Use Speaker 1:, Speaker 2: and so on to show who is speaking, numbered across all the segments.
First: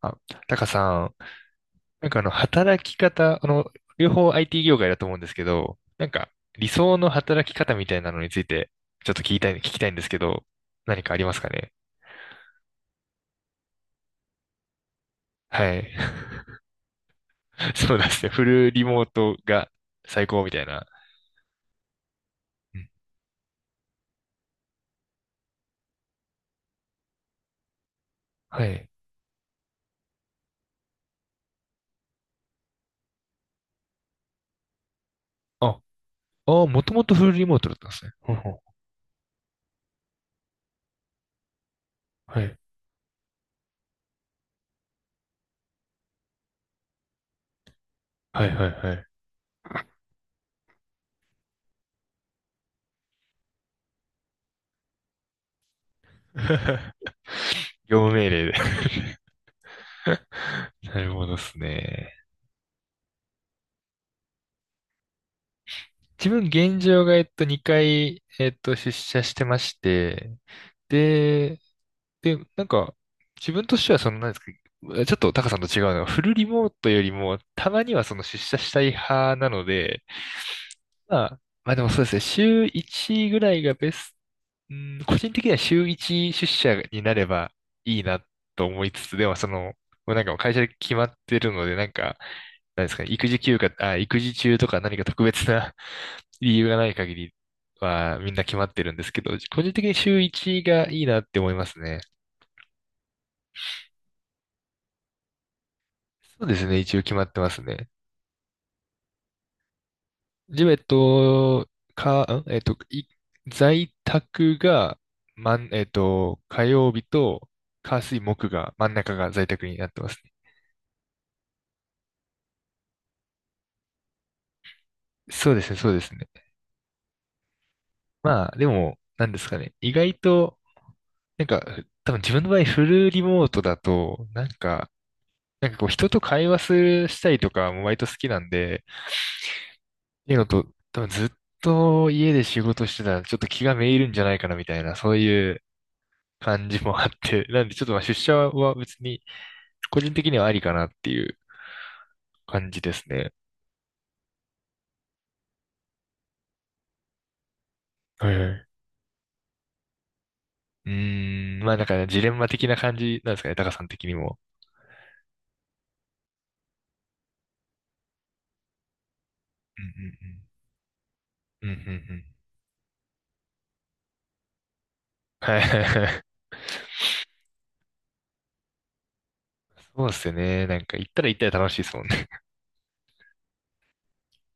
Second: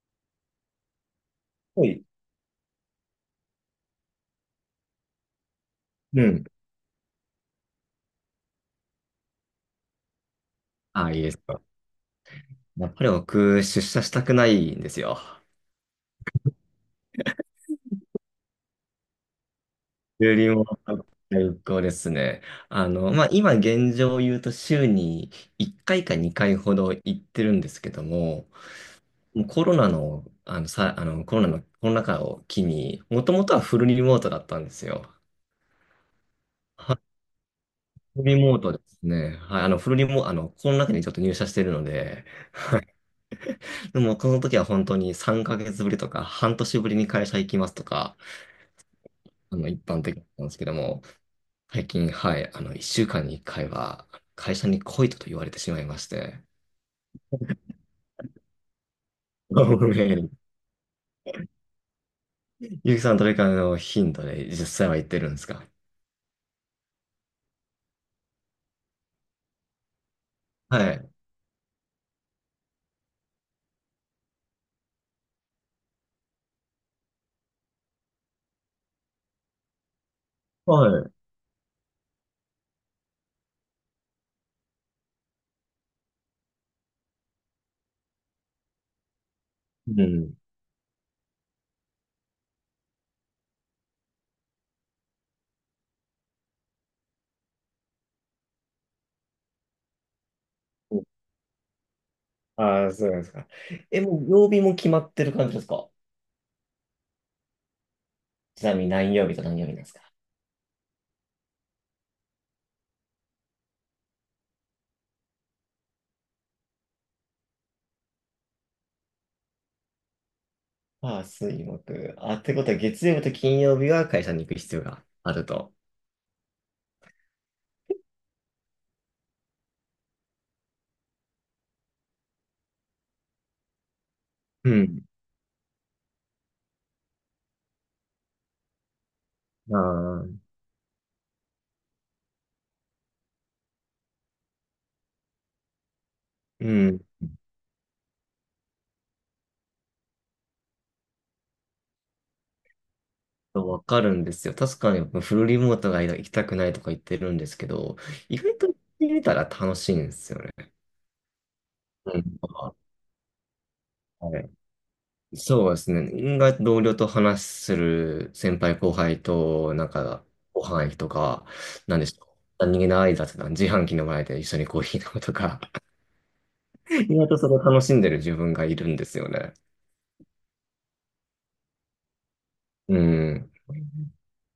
Speaker 1: あ、タカさん、
Speaker 2: はい。
Speaker 1: 働き方、両方 IT 業界だと思うんですけど、
Speaker 2: うん。
Speaker 1: 理想の働き方みたいなのについて、ちょっと聞きたいんですけど、何
Speaker 2: ああ、
Speaker 1: かあ
Speaker 2: いい
Speaker 1: り
Speaker 2: で
Speaker 1: ま
Speaker 2: す
Speaker 1: すか
Speaker 2: か。
Speaker 1: ね。
Speaker 2: やっぱり僕、出社したくないんですよ。
Speaker 1: はい。そうですね。フルリモートが最
Speaker 2: よ
Speaker 1: 高
Speaker 2: り
Speaker 1: みた
Speaker 2: も
Speaker 1: いな。
Speaker 2: 最高ですね。
Speaker 1: うん、
Speaker 2: まあ、今現状を言うと週に1回か2回ほど行ってるんですけども、
Speaker 1: はい。
Speaker 2: もうコロナの、あの、さ、あの、コロナの、コロナ禍を機に、もともとはフルリモートだったんですよ。
Speaker 1: あ、もと
Speaker 2: はい。
Speaker 1: もとフルリモートだったんですね。
Speaker 2: フ
Speaker 1: ほん
Speaker 2: ルリモ
Speaker 1: ほ
Speaker 2: ートですね。はい、フルリモート、コロナ禍にちょっと入社してるので、
Speaker 1: んはい。
Speaker 2: でも、この時は本当に3ヶ月ぶりとか、半年ぶりに会社行きますとか、
Speaker 1: はいはいはい。
Speaker 2: 一般的なんですけども、最近、はい、一週間に一回は、会社に来いとと言われてしまいまして、
Speaker 1: 業務命令で。
Speaker 2: ごめん。
Speaker 1: なるほどですね。
Speaker 2: ゆきさん、どれかの頻度で実際は行ってるんですか？
Speaker 1: 自分現状が、2回、出社してまして、
Speaker 2: はい。
Speaker 1: で、で、なんか、自分としてはその、なんですか、ちょっとタカさんと違うのは、フルリモートよりも、たまにはその出社したい派なので、
Speaker 2: はい。
Speaker 1: まあでもそうですね、週1ぐらいがベスト、うん、個人的には週1出社になればいいなと思いつつ、でもその、
Speaker 2: う
Speaker 1: もうなんかも
Speaker 2: ん。
Speaker 1: う会社で決まってるので、なんか、なんですかね、育児休暇、あ、育児中とか何か特別な 理由がない限りはみんな決まってるんですけど、個人的に週1がいいなって思いますね。
Speaker 2: ああ、そうなんですか。え、もう曜日も決まってる感じですか？
Speaker 1: そうですね、一応決まってますね。
Speaker 2: ちなみに何曜日と何曜日なんですか？
Speaker 1: ジム、えっと、か、んえっと、い、在宅が、まん、えっと、火曜日と、火水木が、真ん中が在宅になってますね。
Speaker 2: ああ、水木。あ、ってことは月曜日と金曜日は会社に行く必要がある
Speaker 1: そうです
Speaker 2: と。
Speaker 1: ね、そうですね。まあ、でも、なんですかね。意外と、なんか、多分自分の場合、フルリモートだと、なん
Speaker 2: う
Speaker 1: か、
Speaker 2: ん。
Speaker 1: なんかこう、人と会話する、したりとかも割と好きなんで、っ
Speaker 2: あ
Speaker 1: ていう
Speaker 2: あ。
Speaker 1: のと、多分ずっと家で仕事してたら、ちょっと気がめいるんじゃないかな、みたいな、そういう、
Speaker 2: う
Speaker 1: 感じも
Speaker 2: ん。
Speaker 1: あって、なんでちょっとまあ出社は別に個人的にはありかなっていう感じですね。
Speaker 2: わかるんですよ。確かにフルリモートが行きたくないとか言ってるんですけど、
Speaker 1: はい
Speaker 2: 意
Speaker 1: は
Speaker 2: 外
Speaker 1: い。
Speaker 2: と行ってみたら楽しいんですよね。
Speaker 1: うーん、まあなんかね
Speaker 2: う
Speaker 1: ジ
Speaker 2: ん。
Speaker 1: レンマ的な感じなんですかね、タカさん的に
Speaker 2: は
Speaker 1: も。
Speaker 2: い。そうですね。意同僚と話する先輩後輩と、
Speaker 1: う
Speaker 2: なんか、
Speaker 1: ん
Speaker 2: ご飯行くとか、
Speaker 1: うんうん。うんうんう
Speaker 2: なんでし
Speaker 1: ん。
Speaker 2: ょう。何気ない雑談、自販機の前で一緒にコーヒー飲むと
Speaker 1: は
Speaker 2: か、
Speaker 1: いはいはい。
Speaker 2: 意外とそれを楽しんでる自分がいるんですよね。
Speaker 1: そうですよね。なんか行ったら楽しいですもんね。
Speaker 2: うん。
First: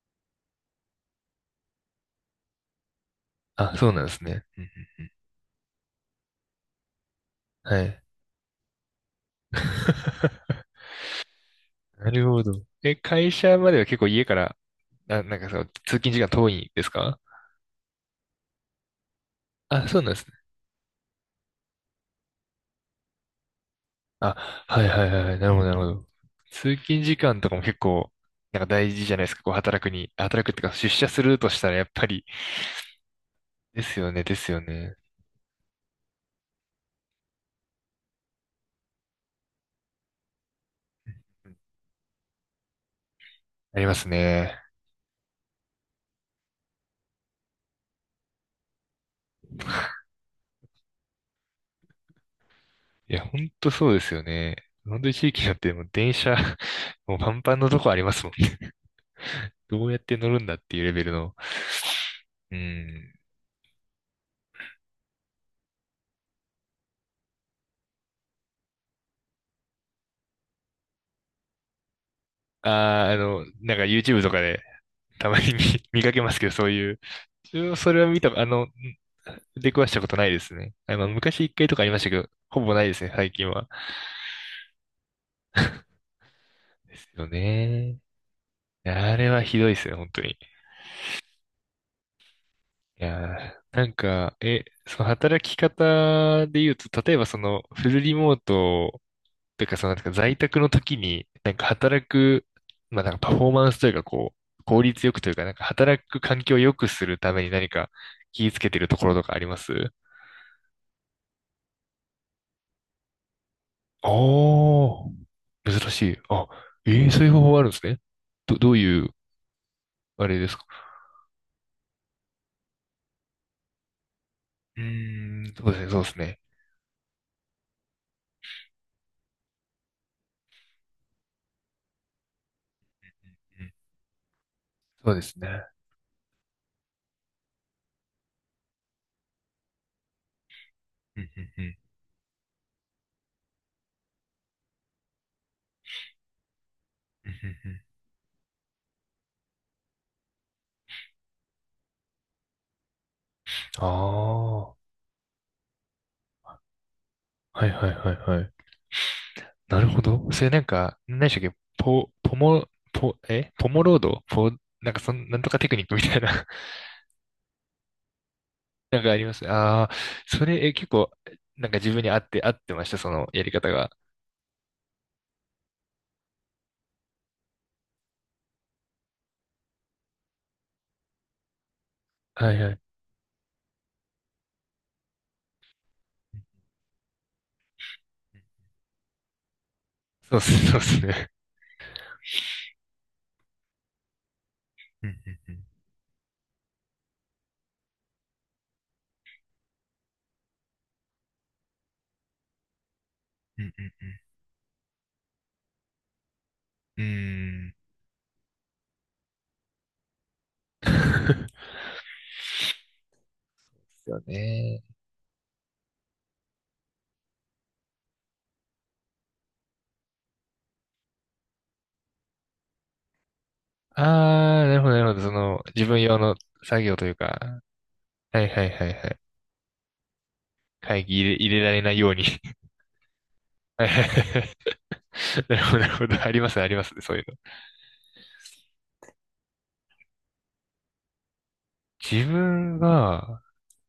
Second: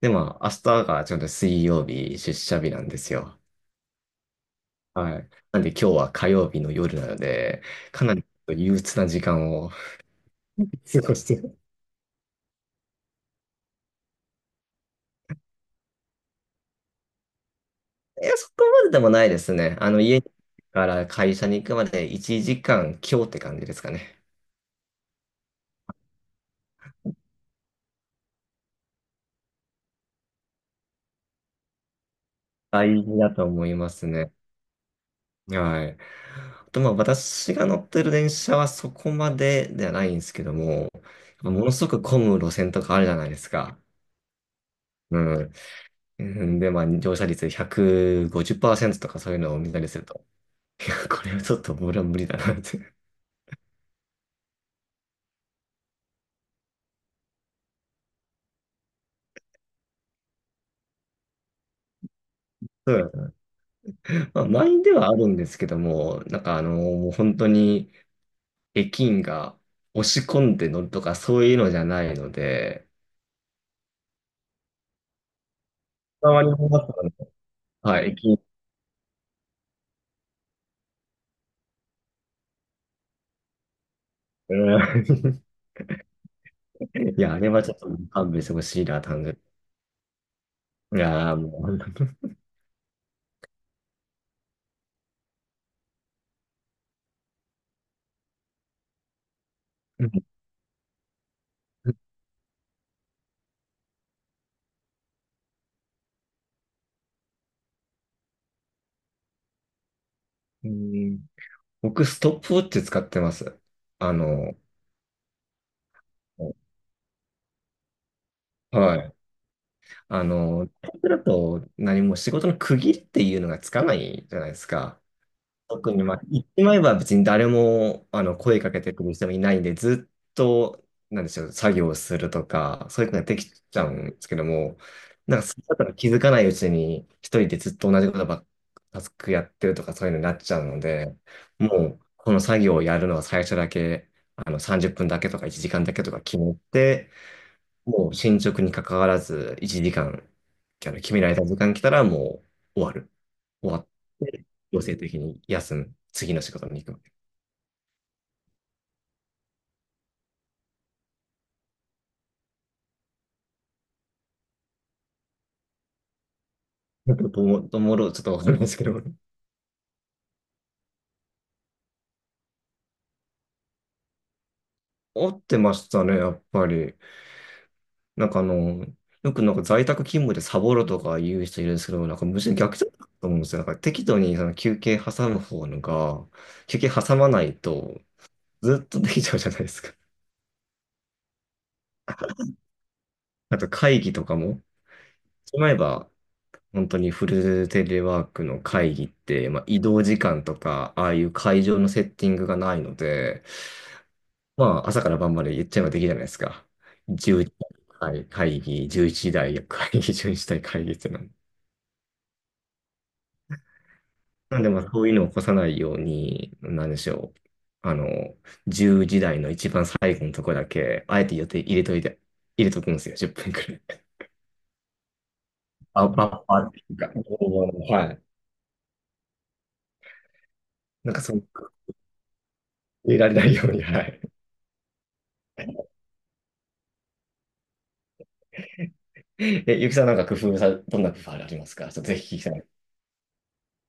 Speaker 2: で、まあ、明日がちょうど水曜日、出社日なんですよ。
Speaker 1: あ、そうなんですね。うんう
Speaker 2: はい。なんで今日は火曜日の夜なので、
Speaker 1: ん、はい。
Speaker 2: かなり憂鬱な時間を 過ごしてる。
Speaker 1: なるほど。え、会社までは結構家から、なんかそう、通勤時間遠いんですか。
Speaker 2: いや、そこまででもないですね。
Speaker 1: あ、そうなんで
Speaker 2: 家
Speaker 1: すね。
Speaker 2: から会社に行くまで1時間強って感じですかね。
Speaker 1: あ、はいはいはいはい。なるほど、なるほど。通勤時間とかも結構、なんか大事じゃないですか。こう働くっていうか出社するとしたらやっぱり、
Speaker 2: 大事だと思い
Speaker 1: で
Speaker 2: ま
Speaker 1: す
Speaker 2: す
Speaker 1: よね、
Speaker 2: ね。
Speaker 1: ですよね。
Speaker 2: はい。あと、まあ、私が乗ってる電車はそこまでではないんですけども、ものすごく混む路線とかあるじゃないです
Speaker 1: あ
Speaker 2: か。
Speaker 1: りますね。
Speaker 2: うん。うんで、まあ、乗車率150%とかそういうのを見たりすると、いや、これはちょっと俺は無理だなって。
Speaker 1: いや、ほんとそうですよね。本当に地域によってもう電車、もうパンパンのとこありますもんね。どうやって乗るんだっていうレベルの。う
Speaker 2: う
Speaker 1: ん。
Speaker 2: ん。まあ、満員ではあるんですけども、もう本当に駅員が押し込んで乗るとかそういうのじゃないの
Speaker 1: あ
Speaker 2: で、
Speaker 1: あ、あの、なんか YouTube とかで、たまに見、見かけます
Speaker 2: わ
Speaker 1: け
Speaker 2: り
Speaker 1: ど、
Speaker 2: ま
Speaker 1: そうい
Speaker 2: す。
Speaker 1: う。自分はそれ
Speaker 2: は
Speaker 1: は
Speaker 2: い、
Speaker 1: 見
Speaker 2: 駅
Speaker 1: た、
Speaker 2: 員、
Speaker 1: あの、ん出くわしたことないですね。あ、まあ、昔一回とかありましたけど、ほぼないですね、最近は。
Speaker 2: うん。
Speaker 1: です
Speaker 2: い
Speaker 1: よ
Speaker 2: や、あれはちょっと
Speaker 1: ね。
Speaker 2: 勘弁してほしいな、
Speaker 1: あ
Speaker 2: 単
Speaker 1: れ
Speaker 2: 純
Speaker 1: はひどいですね、本当に。
Speaker 2: に。いやー、もう、
Speaker 1: いやー、なんか、え、その働き方で言うと、例えばそのフルリモートというか、そのなんか在宅の時に、なんか働く、まあなんかパフォーマンスというか、こう、効率よくというか、なんか働く環境を良くするために何か気をつけてるところとかあります。
Speaker 2: うん、僕、ストップウォッチ使ってます。
Speaker 1: あ
Speaker 2: あの、
Speaker 1: あ、珍しい。あ、ええ、そういう方法があるんですね。どうい
Speaker 2: は
Speaker 1: う、
Speaker 2: い。
Speaker 1: あれですか。
Speaker 2: タイプだと何も仕事の区切りっていうのがつかないじゃないです
Speaker 1: う
Speaker 2: か。
Speaker 1: ーん、そうですね、
Speaker 2: 特
Speaker 1: そう
Speaker 2: に、
Speaker 1: で
Speaker 2: ま
Speaker 1: す
Speaker 2: あ、
Speaker 1: ね。
Speaker 2: 言ってまえば別に誰もあの声かけてくる人もいないんで、ずっと、なんでしょう、作業するとか、そういうことができ
Speaker 1: うん、
Speaker 2: ちゃうんですけども、
Speaker 1: そうで
Speaker 2: な
Speaker 1: す
Speaker 2: んか、それ
Speaker 1: ね。
Speaker 2: だったら気づかないうちに、一人でずっと同じことばっか、タスクやってるとか、そういうのになっちゃうので、
Speaker 1: うんうんうん、
Speaker 2: もう、この作業をやるのは最初だけ、30分だけとか1時間だけとか決めて、
Speaker 1: うんうんうん、
Speaker 2: もう進捗に関わらず、1時間、あの決められた時間来たらもう終わる。終
Speaker 1: あ
Speaker 2: わ
Speaker 1: あ、は
Speaker 2: 強制的に休む。次の仕事に行くわけ。
Speaker 1: いはいはいはい。なるほど。それなんか、何でしたっけ、ポモロードポ、なんかそん、なんとかテクニックみたいな。
Speaker 2: どう、ともろちょっとわかるんないですけど。
Speaker 1: なん かありますね。ああ、それ、え、結構、なんか自分に合ってました、そのやり方が。
Speaker 2: 合ってましたね、やっぱり。なんかあの、よくなんか在宅勤務でサボるとか言う人いるんですけど、なんかむし
Speaker 1: は
Speaker 2: ろ
Speaker 1: いは
Speaker 2: 逆
Speaker 1: い。
Speaker 2: だと思うんですよ。なんか適度にその休憩挟む方のが、休憩挟まないとずっとできちゃうじゃないですか。
Speaker 1: そうっす、そうですね。
Speaker 2: あと会議とかも、
Speaker 1: うんうんう
Speaker 2: し
Speaker 1: ん、
Speaker 2: まえば、本当にフルテレワークの会議って、まあ、移動時間とか、ああいう会場のセッティングがないので、
Speaker 1: うんうんうん、
Speaker 2: まあ、朝から晩まで言っちゃえばできるじゃないですか。
Speaker 1: う
Speaker 2: 10時
Speaker 1: ーん。
Speaker 2: 会議、11時台 会
Speaker 1: で
Speaker 2: 議っていうの。
Speaker 1: すよ
Speaker 2: なんで、ま
Speaker 1: ね。
Speaker 2: あ、そういうのを起こさないように、なんでしょう。あの、10時台の一番最後のところだけ、あえて予定入れといて、入れとくんですよ、10分くらい。
Speaker 1: ああ、なるほど、なるほど。その、自分
Speaker 2: あ、
Speaker 1: 用
Speaker 2: バッ
Speaker 1: の
Speaker 2: ファーって
Speaker 1: 作
Speaker 2: い
Speaker 1: 業
Speaker 2: う
Speaker 1: とい
Speaker 2: か、
Speaker 1: うか、
Speaker 2: はい。
Speaker 1: はいはいはいはい。会
Speaker 2: なん
Speaker 1: 議
Speaker 2: か、
Speaker 1: 入れ、
Speaker 2: その、
Speaker 1: 入れられないように。
Speaker 2: 入れられないように、
Speaker 1: はいは
Speaker 2: は
Speaker 1: い
Speaker 2: い。
Speaker 1: はいはい、なるほど、なるほど。ありますね、ありますね、そういうの。
Speaker 2: え、ゆきさんなんか工夫さ、どんな工夫ありますか？ちょっとぜ
Speaker 1: 自
Speaker 2: ひ聞きたい。
Speaker 1: 分が、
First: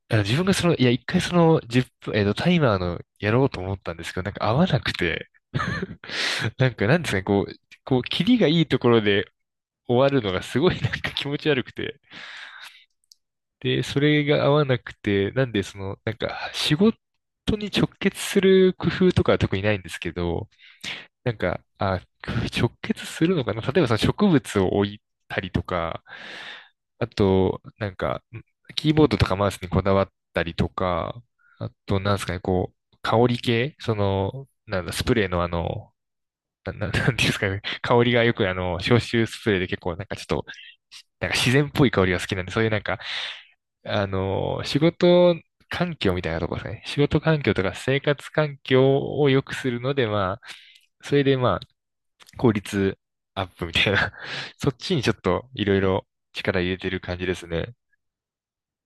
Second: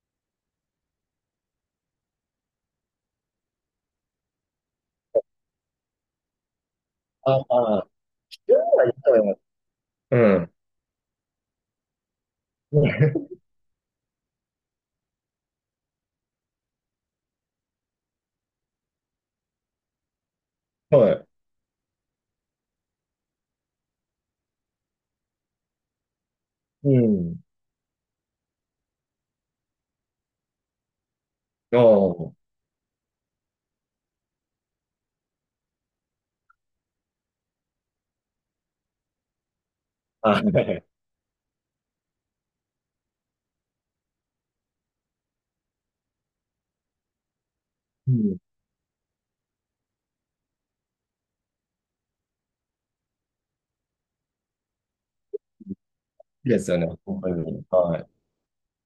Speaker 1: 自分がその、いや、一回その、1分、タイマーのやろうと思ったんですけど、なんか合わなくて、なんか、なんですかね、
Speaker 2: あ
Speaker 1: こう、
Speaker 2: あ、
Speaker 1: こう、キリが
Speaker 2: 夜
Speaker 1: いいと
Speaker 2: はいろ
Speaker 1: こ
Speaker 2: い
Speaker 1: ろ
Speaker 2: と思
Speaker 1: で
Speaker 2: います。
Speaker 1: 終わるのがすごいなんか気持ち悪くて、
Speaker 2: うん。
Speaker 1: で、それが合わなくて、なんでその、なんか仕事に直結する工夫とかは特にないんですけど、
Speaker 2: はい。
Speaker 1: なんか、あ、直結するのかな、例えばその植物を置いたりとか、
Speaker 2: う
Speaker 1: あ
Speaker 2: ん。
Speaker 1: と、なんか、キーボードとかマウスにこだわったりとか、あ
Speaker 2: お
Speaker 1: と、なんですか
Speaker 2: ー、
Speaker 1: ね、こう、香り系その、なんだ、スプレーのあの、なんていうんですかね、香りがよくあの、消臭スプレーで結構なんかちょっ
Speaker 2: はい。
Speaker 1: と、なんか自然っぽい香りが好きなんで、そういうなんか、あの、仕事環境みたいなとこですね。仕事環境とか生
Speaker 2: う
Speaker 1: 活
Speaker 2: ん。好
Speaker 1: 環境を良くするので、まあ、それでまあ、効率アップみたいな、そっちにちょっといろいろ
Speaker 2: きで
Speaker 1: 力入
Speaker 2: すよ
Speaker 1: れ
Speaker 2: ね、
Speaker 1: てる感
Speaker 2: 本
Speaker 1: じ
Speaker 2: 当
Speaker 1: です
Speaker 2: に。
Speaker 1: ね。
Speaker 2: はい。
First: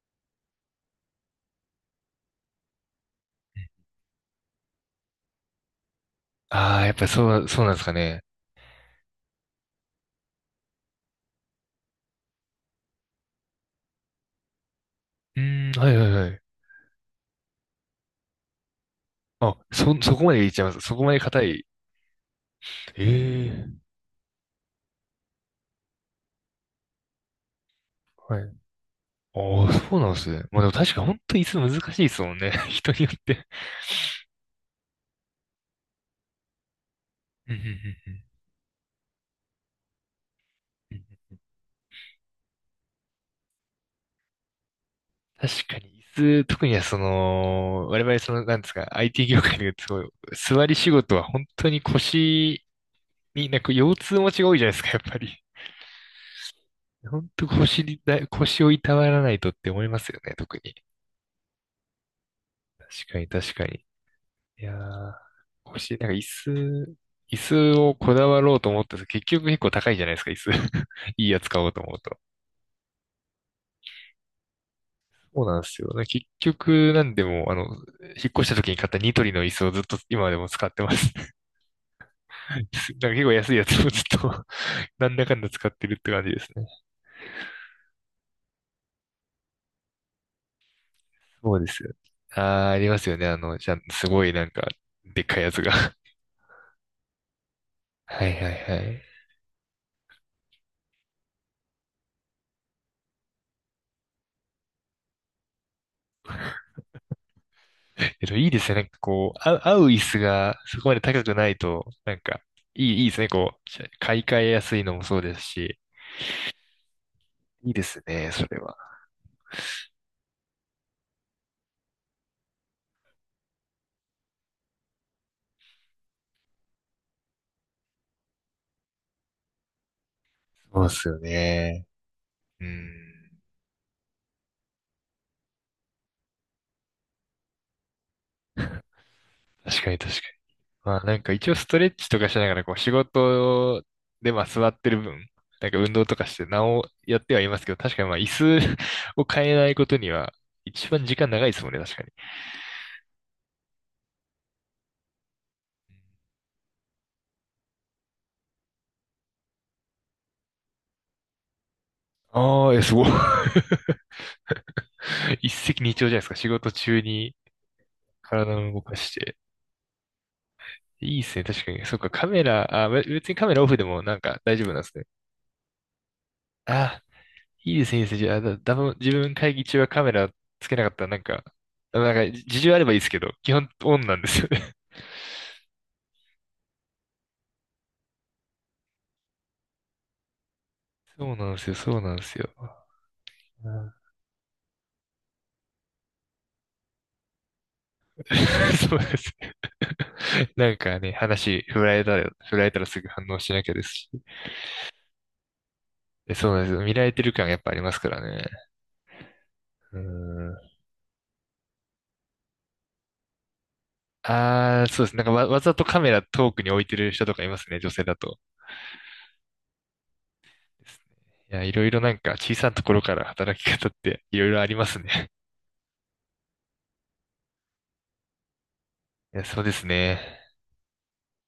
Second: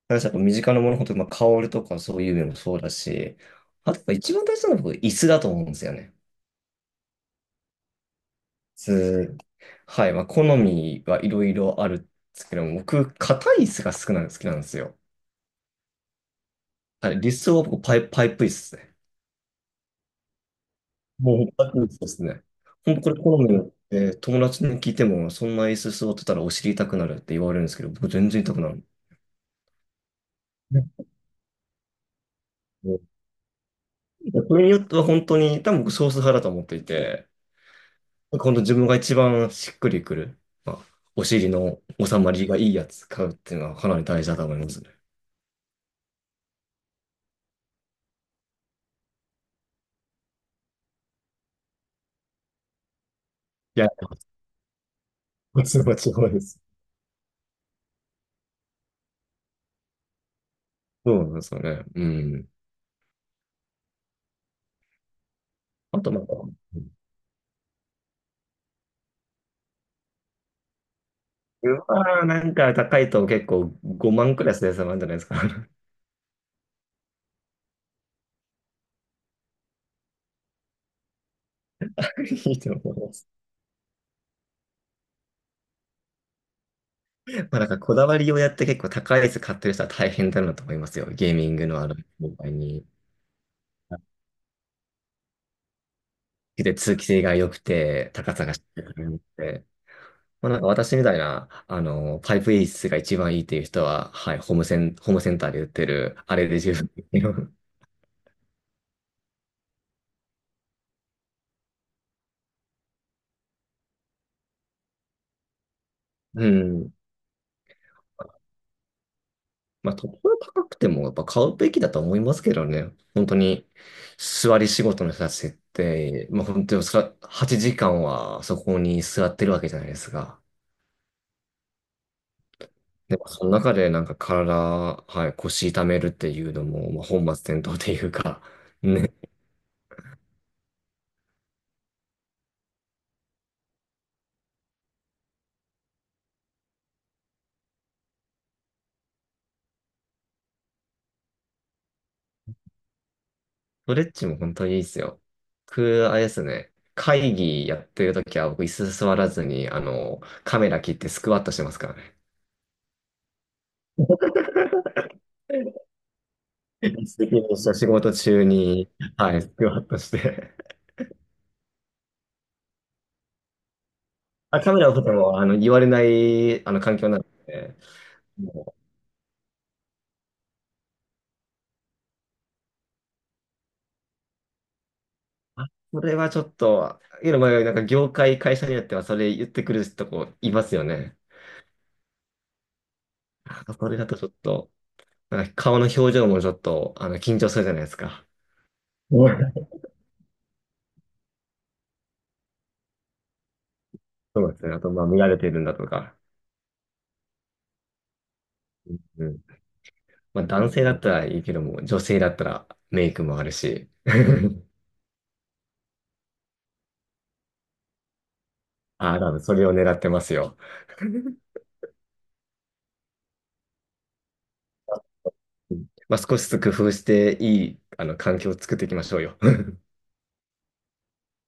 Speaker 2: 私、やっぱ身近なもの、本当に、まあ、香りとかそういうのもそうだし、あと、やっぱ一番大事なのは僕、椅子だと思うんですよね。
Speaker 1: ああ、やっぱりそう、そうなんですかね。
Speaker 2: 椅子。はい。まあ、好みはいろいろあるんですけども、僕、硬い椅子が好きなんですよ。
Speaker 1: うーん、はいはいはい。
Speaker 2: はい。理想は僕、パイプ椅子ですね。
Speaker 1: あ、そこまで言っちゃいます。そこまで硬
Speaker 2: もう、
Speaker 1: い。
Speaker 2: パイプ椅子ですね。本当これ好みによ
Speaker 1: え
Speaker 2: っ
Speaker 1: え、
Speaker 2: て、友達に聞いても、そんな椅子座ってたらお尻痛くなるって言われるんですけど、僕、全
Speaker 1: は
Speaker 2: 然
Speaker 1: い。
Speaker 2: 痛くなる。
Speaker 1: ああ、そうなんですね。まあでも確か
Speaker 2: ね、
Speaker 1: 本当に椅子難しいですもんね。人によって。
Speaker 2: それによっては本当に、多分僕少数派だと思っていて、
Speaker 1: うんうんうん
Speaker 2: 本当自分が一番しっくりくる、まあ、
Speaker 1: うん、
Speaker 2: お尻の収まりがいいやつ買うっていうのはかなり大事だと思いますね。
Speaker 1: 確かに、椅子、特にはその、我々その、なんですか、IT 業界ですごい、座り仕事は本当に腰に、なんか
Speaker 2: いや、
Speaker 1: 腰痛持ちが多いじゃないですか、やっぱり。
Speaker 2: それは違いです。
Speaker 1: 本当腰にだ、腰をいたわらないとって思いますよね、特に。
Speaker 2: そうなんですよね。うん。
Speaker 1: 確かに、確かに。いやー、腰、
Speaker 2: あ
Speaker 1: なん
Speaker 2: と
Speaker 1: か
Speaker 2: な
Speaker 1: 椅
Speaker 2: んか、
Speaker 1: 子、椅子をこだわろうと思ったら結局結構高いじゃないですか、椅子。いいやつ買お
Speaker 2: う
Speaker 1: うと思うと。
Speaker 2: わーなんか高いと結構5万くらいするやつもあるんじゃないですか。
Speaker 1: そうなんですよね。結局、なんでも、あの、引っ越した時に買ったニトリの椅子をずっと今でも使ってます。
Speaker 2: いいと思
Speaker 1: だか
Speaker 2: い
Speaker 1: ら
Speaker 2: ま
Speaker 1: 結
Speaker 2: す。
Speaker 1: 構安いやつをずっと なんだかんだ使ってるって感じですね。
Speaker 2: まあなんかこだわりをやって結構高いやつ買ってる人は大変だなと思いますよ。ゲーミン
Speaker 1: そう
Speaker 2: グ
Speaker 1: で
Speaker 2: の
Speaker 1: す
Speaker 2: あ
Speaker 1: よ。
Speaker 2: る業界
Speaker 1: あー、あ
Speaker 2: に。
Speaker 1: りますよね。あの、じゃあすごいなんか、でっかいやつが。
Speaker 2: で、通気性が良く て、
Speaker 1: はい
Speaker 2: 高さ
Speaker 1: はい
Speaker 2: がし
Speaker 1: は
Speaker 2: っかりあ
Speaker 1: い。
Speaker 2: って。まあ、なんか私みたいな、パイプ演出が一番いいっていう人は、はい、ホームセンターで売ってる、あれで十分。
Speaker 1: えっと、いいですね。なんかこう、あ、合う椅子がそこまで高くないと、なんか、いいですね。こう、買い替えやすいのもそうですし。
Speaker 2: うん。
Speaker 1: いいですね、それは。
Speaker 2: まあ、ところ高くても、やっぱ買うべきだと思いますけどね。本当に、座り仕事の人たちって、まあ、本当にそら8時間はそこに座ってるわけじゃないですか。
Speaker 1: そうですよね。う
Speaker 2: でも、
Speaker 1: ん。
Speaker 2: その中でなんか体、はい、腰痛めるっていうのも、まあ、本末転倒っていうか、ね。
Speaker 1: 確かに確かに。まあなんか一応ストレッチとかしながらこう仕事でまあ座ってる分、なんか運動とかしてなおやってはいますけど、確かにまあ椅子 を変えないことには一番時間長いですもんね、確かに。
Speaker 2: ストレッチも本当にいいですよ。僕、あれですね、会議やってるときは僕椅子座らずに、カメラ切ってスクワットしてますからね。
Speaker 1: ああ、え、すごい。一石二鳥じゃないですか。仕事
Speaker 2: 一
Speaker 1: 中
Speaker 2: 石
Speaker 1: に
Speaker 2: 二鳥仕事中
Speaker 1: 体を動
Speaker 2: に、
Speaker 1: かし
Speaker 2: は
Speaker 1: て。
Speaker 2: い、スクワットして。
Speaker 1: いいですね、確かに。そっか、カメラ、あ、別にカメラオフでもなんか大
Speaker 2: あ、
Speaker 1: 丈夫
Speaker 2: カ
Speaker 1: な
Speaker 2: メ
Speaker 1: んで
Speaker 2: ラを
Speaker 1: す
Speaker 2: 撮っ
Speaker 1: ね。
Speaker 2: ても、言われない、環
Speaker 1: あ、
Speaker 2: 境なの
Speaker 1: い
Speaker 2: で、
Speaker 1: いですね、いいですね。じゃあ、だ、だ
Speaker 2: も
Speaker 1: ぶ自分会議中はカメラつけなかったらなんか、なんか事情あればいいですけど、基本オンなんですよね。
Speaker 2: う、それはちょっと、いや、まなんか業界、会社によってはそれ言ってくるとこいますよね。
Speaker 1: そうなんですよ、そうなんですよ。う
Speaker 2: あ、そ
Speaker 1: ん。
Speaker 2: れだとちょっと、なんか顔の表情もちょっと、緊張するじゃないですか。
Speaker 1: そうで
Speaker 2: う
Speaker 1: す
Speaker 2: ん。
Speaker 1: ね。なんかね、話振られたら、振られたらすぐ反応しなきゃですし。
Speaker 2: そうですね。あと、まあ、見られてるんだとか。
Speaker 1: えそうなんですよ。見られてる感がやっぱありますからね。
Speaker 2: うん。
Speaker 1: う
Speaker 2: まあ
Speaker 1: ん。
Speaker 2: 男性だったらいいけども、女性だったらメイクもあるし。
Speaker 1: ああ、そうです。わざとカメラ遠くに置いてる人とかいますね、女性だと。
Speaker 2: ああ、多分それを狙ってますよ。
Speaker 1: ですね。いや、いろいろなんか小さなところから働き方っていろいろありますね。
Speaker 2: うん。まあ少しずつ工夫していい、環境を作っていきましょう
Speaker 1: い
Speaker 2: よ。
Speaker 1: や、そうですね。